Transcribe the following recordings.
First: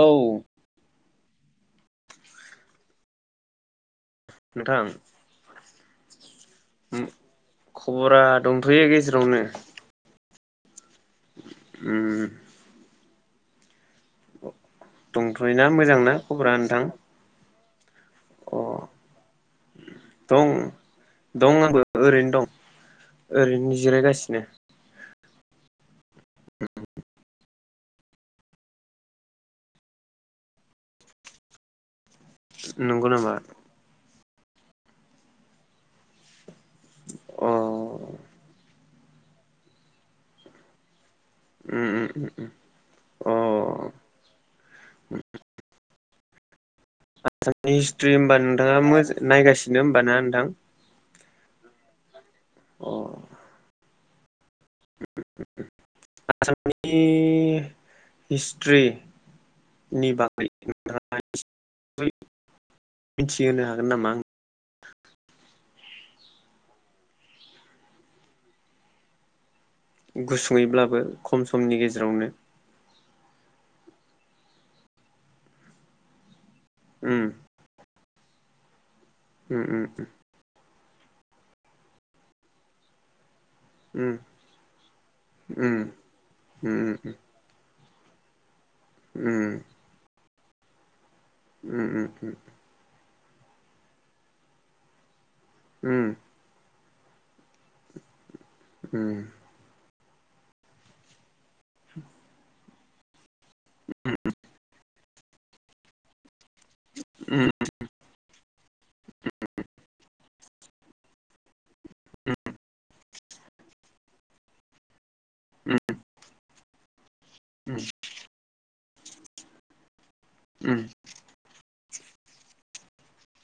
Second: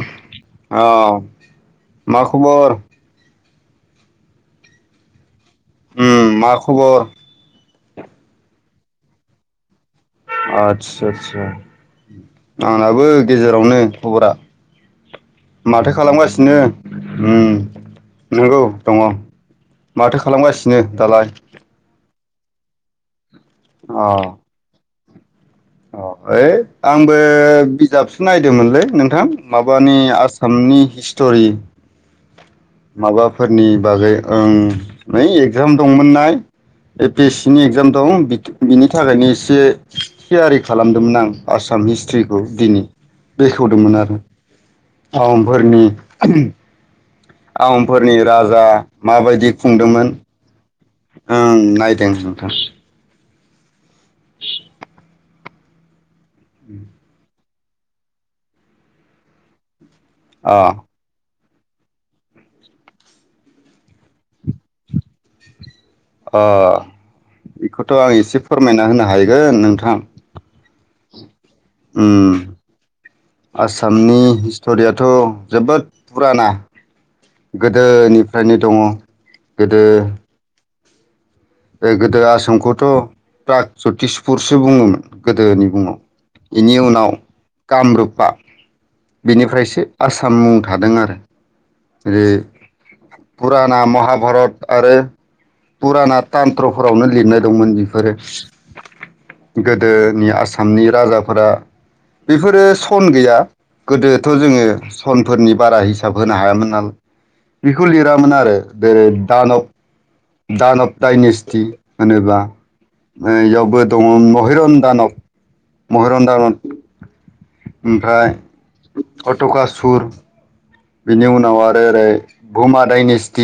औ औ मा खबर? नोंथां। ओम माख खबर? उम खबरा दंथ'यो गेजेरावनो। आद सा सा उम आंनाबो गेजेरावनो। खबरा दंथ'योना माथो मोजांना खबरा खालामगासिनो नोंथां ओम। अ नंगौ दङ माथो दं खालामगासिनो दालाय? दं आंबो ओरैनो दं ओरैनो अ जिरायगासिनो। अ ओइ आंबो बिजाबसो नायदोंमोनलै नोंथां माबानि आसामनि हिस्ट'रि नंगौ नामा माबाफोरनि बागै ओं नै एगजाम दंमोननाय। A P S O C नि एगजाम दं बिक बिनि थाखायनो इसे थियारि खालामदोंमोन आं। आसाम उम उम उम हिस्ट्रिखौ दिनि अ बेखेवदोंमोन आरो आहम फोरनि आसामनि हिस्ट्रि होमबा नोंथाङा मज माबायदि नायगासिनो होमबा खुंदोंमोन ना नोंथां। ओं नायदों नोंथां। अ [unintelligible] आसामनि हिस्ट्रि नि बागै अ [unintelligible] [unintelligible] मिथिहोनो हागोन नामा आनो? अ बेखौथ' आं एसे फोरमायना होनो हायोगोन नोंथ गुसुङैब्लाबो खम समनि उम गेजेरावनो आसामनि हिस्ट'रियाथ' जोबोद पुराना गोदोनि फ्रायनो दङ। ओम ओम ओम। बे गोदो आसामखौथ' प्राग उम ज्यतिसपुरसो बुङोमोन गोदोनि उम मुङाव बेनि उम उनाव। कामरुपा बेनिफ्रायसो आसाम। सान मुं थादों आरो। ओम ओम ओम। पुराना महाभारत आरो। पुराना तानत्र फोरावनो लिरनाय। दंमोन बिफोरो गो दोनि आसामनि राजाफोरा बेफोरो फन गैया गोदोथ' जोङो सनफोरनि बारा हिसाब होनो हायामोन। नालाय बिखौ लिरामोन आरो। [inaudible] [unintelligible] होनोब्ला ओ यावबो दङ' महिरन दानब महिरन दानत। ओमफ्राय अट'खा सुर बिनि उनाव आरो ओरै भुमा दायनिस [inaudible]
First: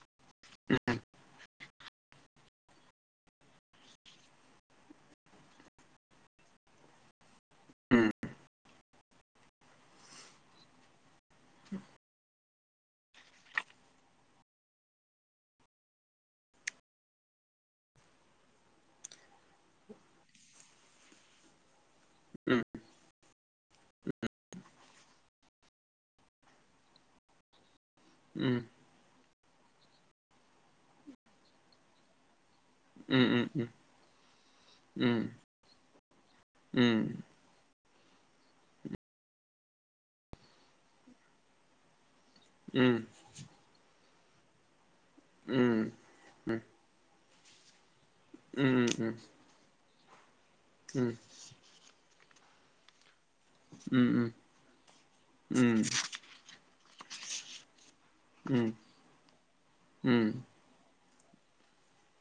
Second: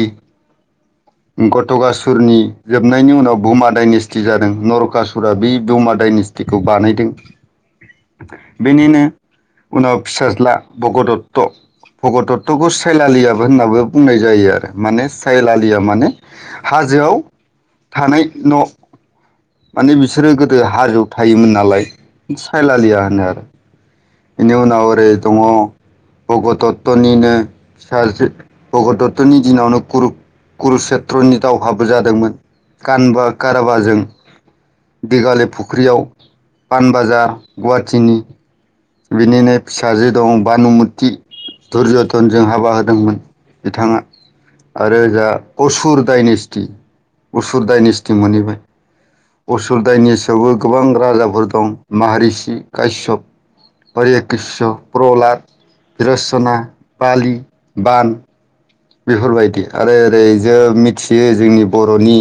ओम गट'गासुरनि जोबनायनि उनाव बुमा डाइनेस्टि जादों नरकासुरा बे बुमा डायनेस्टिखौ बानायदों बेनिनो उनाव फिसाज्ला भगदत। त भगदत तखौ साइलालियाबो होननाबो बुंनाय जायो आरो माने साइलालिया। माने हाजोआव थानाय न' माने बिसोरो गोदो हाजोआव थायोमोन नालाय सायलालिया होनो आरो। बेनि उनाव ओरै दङ भगदत्तनिनो फिसाजो भगदत तनि दिनावनो कुरु कुरुषेत्रनि दावहाबो जादोंमोन। गानबा गाराबाजों दिघाले फुख्रियाव पानबाजार गुवा टिनि बिनिनो फिसाजो दं बानुमुति धुरज नजों हाबा होदोंमोन। बिथाङा आरो जा असुर डाइनेस्टि असुर डाइनेस्टि मोनहैबाय असुर दाइनेस्टि थेवबो गोबां राजाफोर दं माहारिश कायसप हरिकृष प्रहलाद रसना पालि बान बेफोरबायदि आरो ओरै जों मिथियो जोंनि बरनि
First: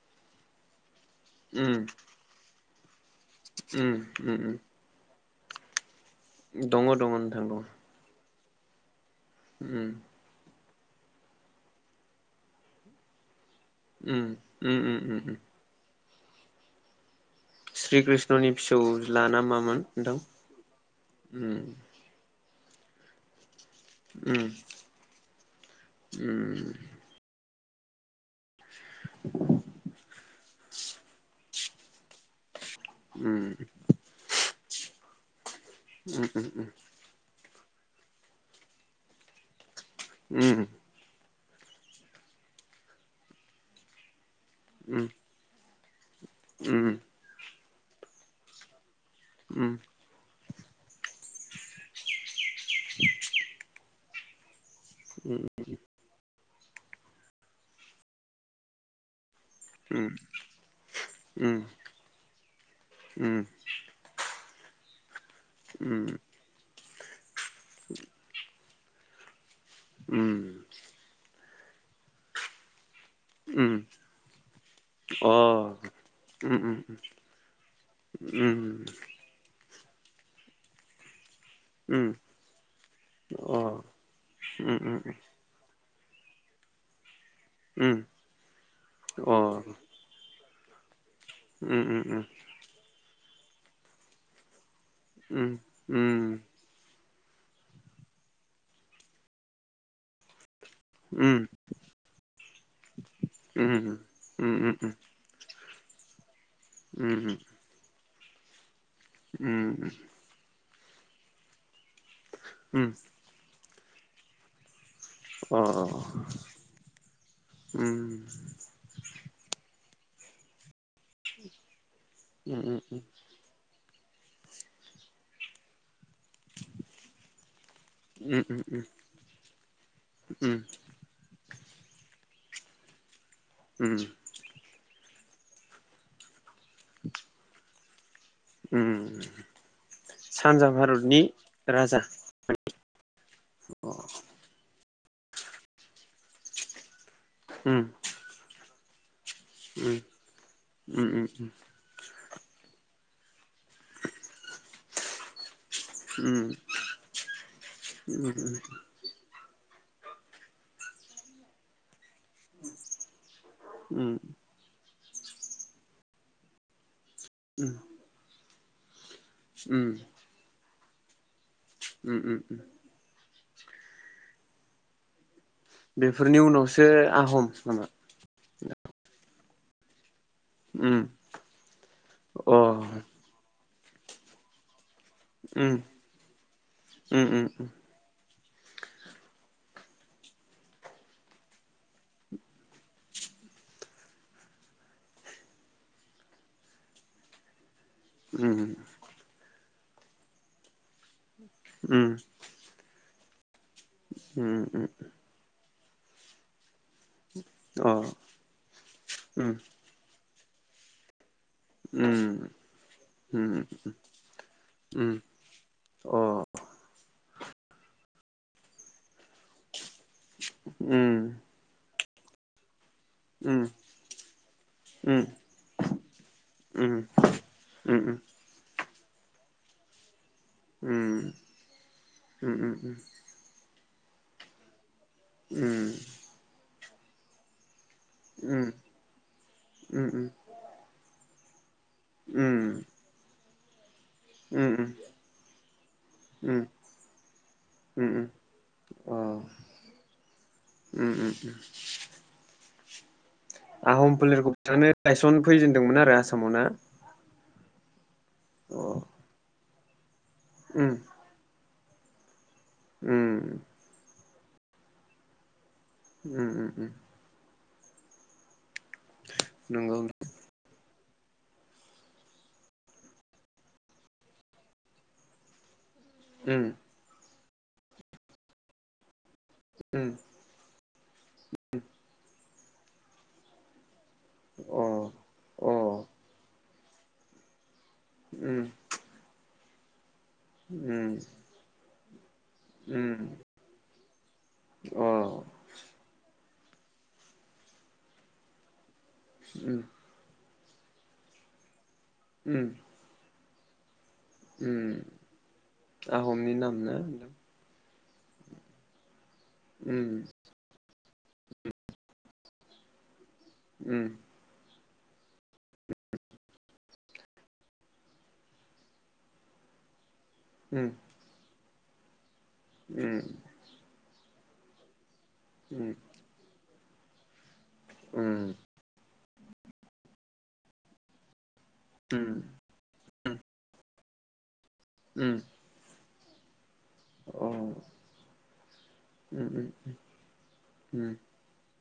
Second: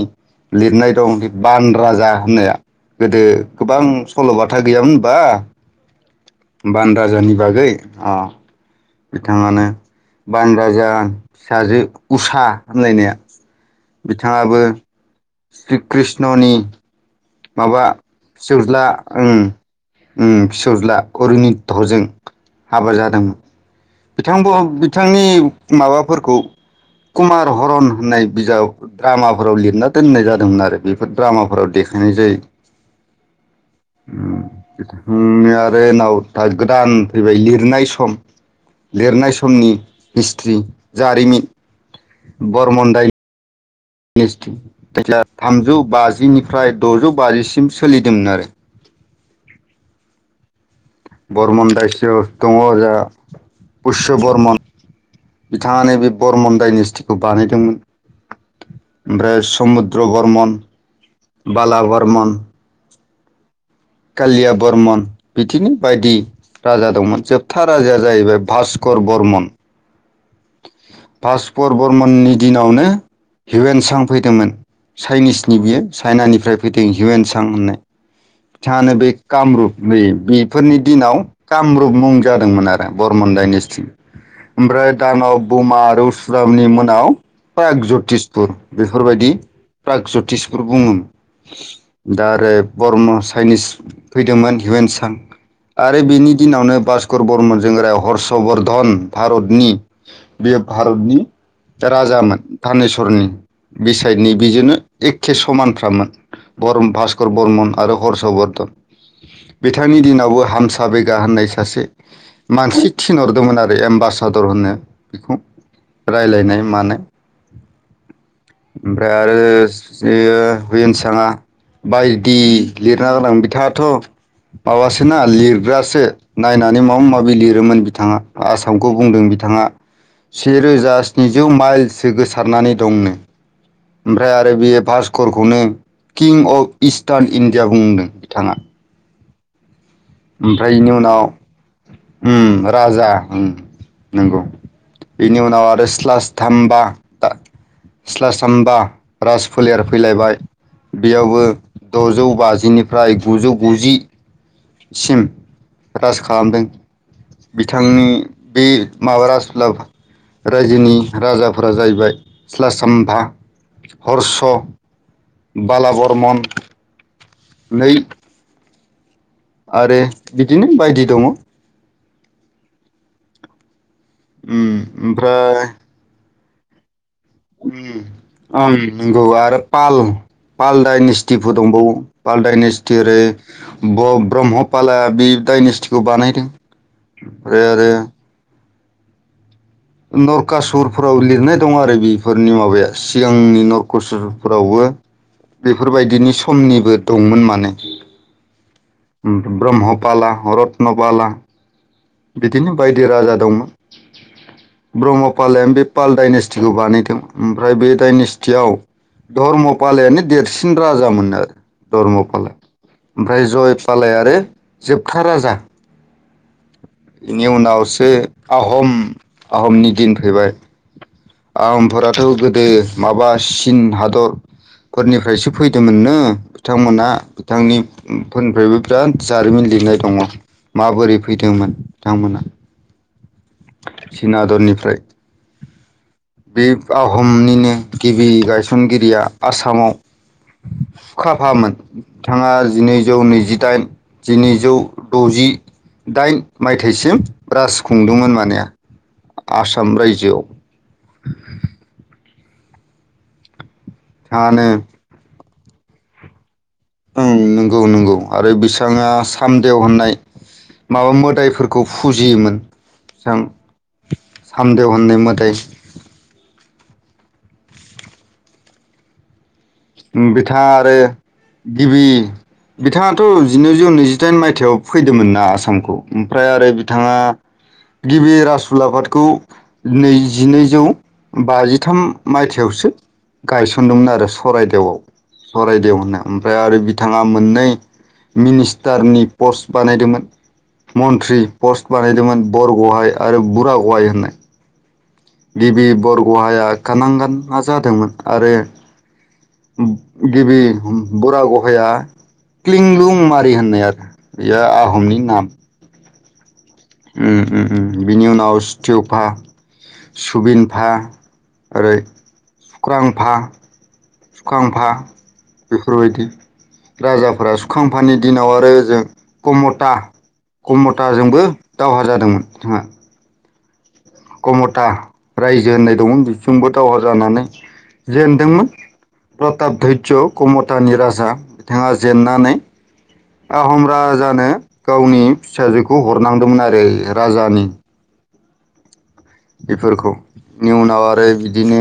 लिरनाय दं बान राजा होननाया गोदो गोबां सलबाथा गैयामोनबा दङ दङ बान राजानि नोंथां दङ बागै अ बिथाङानो उम बान राजा फिसाजो उसा होनलायनाया उम बिथाङाबो उम उम उम उम श्री कृष्णनि माबा श्री कृष्णनि फिसौज्ला ना मामोन नोंथां उम फिसौज्ला अरुनि उम हरजों हाबा जादोंमोन बिथां उम बिथांनि माबाफोरखौ उम कुमार हरन होननाय बिजाब द्रामाफोराव लिरना दोननाय जादोंमोन आरो बेफोर द्रामाफोराव देखायनाय जायो उम उम यियार ड्रेनाव उम दा गोदान फैबाय लिर लिरनाय सम लिरनाय समनि उम हिस्ट्रि जारिमिन बरमन दाय दिस उम थायजा थामजु बास जिनिफ्राय दजौ बाजिसिम सोलिदोंमोन आरो ! ! ! ! बरमन दाइस दङ जा बुरस बर्मन बिथाङानो बे बरमन डाइनेस्टिखौ बानायदोंमोन समुद्र उम बर्मन बाला बर्मन उम लिया बरमन बिदिनो बायदि राजा दंमोन। जोब था राजाया जाहैबाय भास कर बर्मन। ओम। भासबर बर्मननि दिनावनो हिउवेनसां फैदोंमोन, चाइनिसनि बियो चाइनानिफ्राय फैदों हिउवेनसां होननाय। बिथाङानो बे कामरुप नै बेफोरनि दिनाव कामरुप मुं जादोंमोन आरो, बरमन डाइनेस्टि। ओमफ्राय दानब बमा दौस्रामनि मोनाव प्रागज्यतिसपुर, बेफोरबादि प्रागज्यतिस फोर बुङो। दा आरो बरम चाइनिस फैदोंमोन हिउवेन सां आरो बिनि दिनावनो भास कर बर्मनजों [unintelligible] हर्षवर्धन भारतनि बेयो भारतनि राजामोन धानेस्वरनि, बिसाइदनि बिजोंनो एखे समान [unintelligible] बरम भास्कर बर्मन आरौ हर्षवर्धन। बिथांनि दिनावबो हाम साबैगा होननाय सासे मानसि थिनहरदोंमोन आ बे एम्बासादर होनो। बिखौ रायलायनाय मानाय। ओमफ्राय आरो जेयो हिउवेनसाङा बायदि लिरना गालाङो। बिथाङाथ' माबासोना लिरग्रासो। नायनानै माबा माबि लिरोमोन बिथाङा। आसामखौ बुंदों बिथाङा सेरोजा स्निजौ माइलसो गो थारनानै दंनो। ओमफ्राय आरो बियो भास घरखौनो किं अफ इस्टान इण्डिया बुंदों उम। ओमफ्राय बेनि उनाव उम राजा उम, नंगौ। बिनि उनाव आरो स्लास थामबा, आ स्लास थाम्बा, राज फोलेर फैलायबाय। बेयावबो द'जौ बाजिनिफ्राय गुजौ गुजि सिम राज खालामदों। राजा बिथांनि बे माबा राज [inaudible] उलाफा रायजोनि राजाफोरा जाहैबाय स्लास थाम्बा [inaudible] हर्स' बाला बर्मन नै आरो बिदिनो बायदि दङ। उम उम उम। उम ओमफ्राय बेफोरनि उनावसो आहम नामा ओम ओम नंगौ। आरो पाल पाल उम डाइनेस्टिफोर दंबावो पाल अ डाइनेस्टि ओरै ब- ब्रह्मपाला बे उम डाइनेस्टिखौ बानायदों। उम उम ओमफ्राय आरो नरखासुरफोराव लिरनाय दं आरो बेफोरनि माबाया सिगांनि नरखासुरफोरावबो बेफोरबायदिनि समनिबो दंमोन माने। उम। ओम ब्रह्मपाला रतन पाला। उम बिदिनो बाय दि राजा दंमोन। उम उम ब्रह्मपालायानो बे पालडनेस्टिखौ बानाय दों। ओमफ्राय बे अ दायनेस्टियाव उम धर्म फालायानो देर सिन राजा मोननो आरो। उम धर्म पालआ। उम अ उम ओमफ्राय जय आय आरो जोबथा राजा अह। बेनि उनावसो आहम आहमनि दिन फैबाय आहमफोराथ' गोदो माबा चिन हादरफोरनिफ्रायसो फैदोंमोननो बिथांमोना बिथांनि उम उम उम फोरनिफ्रायबो रोन जारिमिन लिरनाय दङ माबोरै फैदोंमोन बिथांमोना चिना हादरनिफ्राय। उम। बिब आहमनिनो गिबि गायसनगिरिया आसामाव ख्राख फाहाममोन बिथाङा जिनैजौ नैजि दाइन जिनैजौ द'जिदाइन मायथाइसिम राज खुंदोंमोन माने अ आसाम रायजोआव। [unintelligible] आहम फोलेर बिथाङानो बिथांनो गायसन फैजेनदोंमोन आरो आसामाव ना। ओं नोंगौ नोंगौ। आरो अ बिसाङा सान देव होननाय उम माबा मोदायफोर खौ फुजियोमोन। उम। बिथां सामदेव होननाय मोदायस उम‌ उम उम। [unintelligible] उम बिथाङा आरो गिबि बिथाङाथ' जिनैजौ नैजिदाइन मायथायाव फैदोंमोन ना आसामखौ ओमफ्राय उम आरो बिथाङा गिबि राज उलाफादखौ उम नैजिनैजौ बाजिथाम मायथायावसो गायसनदोंमोन आरो। सरायदेवआव सररायदेव होनो ओमफ्राय आरो थाङा मोननै मिनिस्टारनि पस्ट बानायदोंमोन। मन्त्रि पस्ट बानायदोंमोन बरगहाय आरो बुरा गहाय। [unintelligible] गिबि बरगहाया। खानांगोना जादोंमोन आरो गिबि बरा गहाया। क्लिं लुम माय्क होननाय आर बेयो आहमनि नाम। आहमनि नाम। ना उम उम बिनि उनाव स्टिउफा सुबिनफा ओरै अक्रांफा उम सुखांफा बेफोरबायदि राजाफोरा सुखांफानि दिनाव आरो ओजों कमथा। खमथाजोंबो। दावहा जादोंमोन। उम कमटा रायजो होननाय दं बिथिबो। दावहा जानानै जेनदोंमोन। प्रतपधरज कमथानि राजा। बिथाङा जेेननानै आहम राज जानो गावनि फिसाजोख- खौ हरनांदोंमोन आरो। राजानि बेफोरखौनि उनाव आरो बिदिनो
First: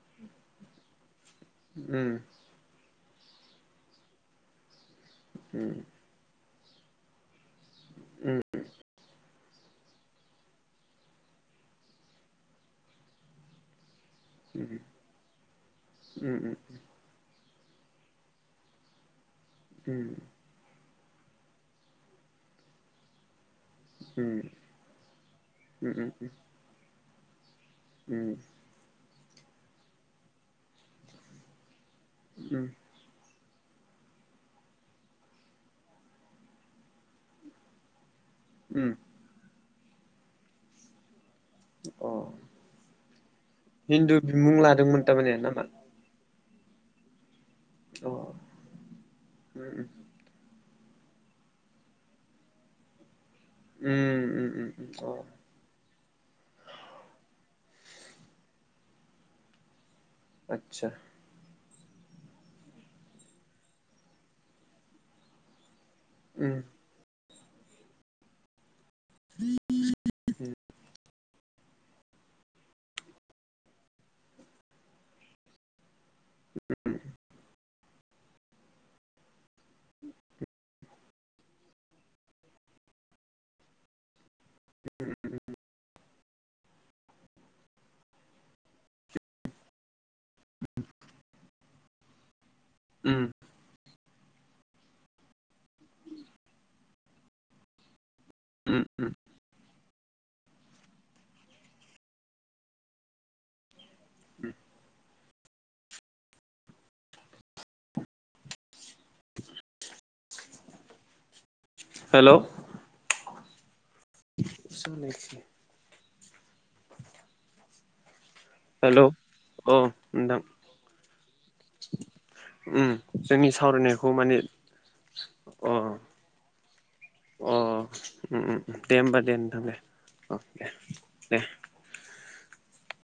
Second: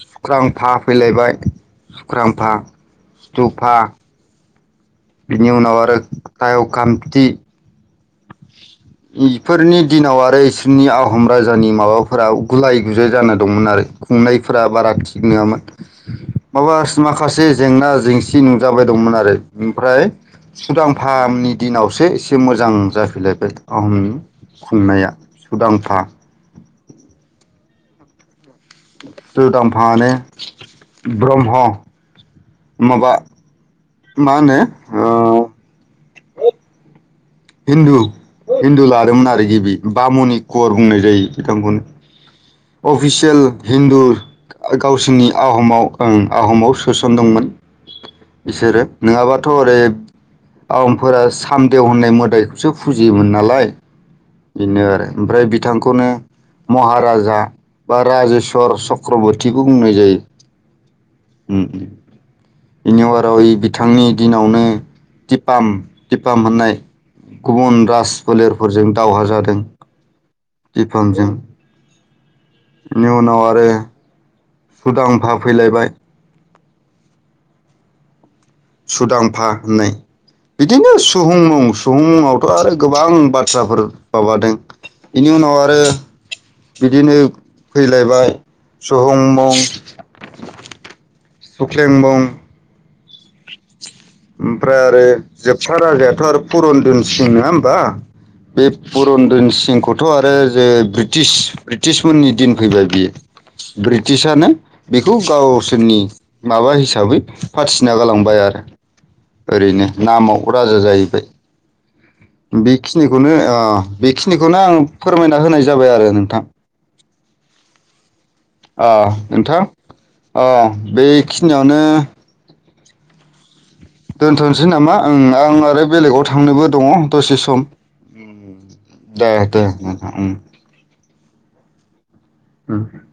सुख्रां फा फैलायबाय सुख्रांफा स्थुफा बिनि उनाव आरो थाय कान्थि ओम फोरनि दिनाव आरो इसोरनि आहम राजानि माबाफोरा गुलाय गुजाय जाना दंमोन आरो। खुंनायफोरा बारा थिग नङामोन माबा माखासे जेंना जेंसि नुजाबाय दंमोन आरो ओमफ्राय सुदां फाहामनि दिनावसो एसे मोजां जाफिनलायबाय आहमनि खुंनाया सुदांफा उम ओम सुदांफानो ब्रम्ह माबा मा होनो ओम हिन्दु हिन्दु लादोंमोन आरो गिबि बामुनि कर बुंनाय जायो। सतामबनि अ अफिसियेल हिन्दु बिमुं आ लादोंमोन गावसोरनि थारमाने नामा आहमाव ओम आ आहमाव सोसन दंमोन अ बिसोरो नङाबाथ' ओरै उम, आहमफोरा सामदेव होननाय मोदाइखौसो फुजियोमोन नालाय उम, उम, बाय उम, बेनो आरो अ, ओमफ्राय बिथांखौनो महाराजा बा राजेस्वर चक्रबति बो बुंनाय जायो। आतसा बेनि अराव बिथांनि दिनावनो दिपाम दिफाम उम, होननाय गुबुन राज फोलेरफोरजों दावहा जादों दिफांजों इनि उनाव आरो सुदांफा फैलायबाय [inaudible] सुदांफा होननाय, बिदिनो सुहुंमुं सुहुंमुंआवथ' आरो गोबां बाथ्राफोर माबादों बेनि उनाव आरो बिदिनो फैलायबाय सुहुंमुं [unintelligible] सुख्लें मुं उम ओमफ्राय आरो जोबथा राजायाथ' आरो पुरन दोनसिं नङा होमबा? बे उम, पुरनदोन सिंखौथ' आरो जे ब्रिटिश ब्रिटिशमोननि दिन फैबाय बियो ब्रिटिसानो बेखौ गावसोरनि माबा हिसाबै फाथिना गालांबाय आरो ओरैनो नामाव राजा जाहैबाय हेल' बेखिनिखौनो ओ बेखिनिखौनो आं फोरमायना होनाय जाबाय आरो नों थां अ हेलौ नोंथां अ नोंथां अ बेखिनियावनो ओम जोंनिसि दोनथ'नोसै नामा आं अ आरो बेलेगाव थांनोबो दङ दसे अ सम उम उम होमबा दे नोंथां दे अ दे दे ओम ओम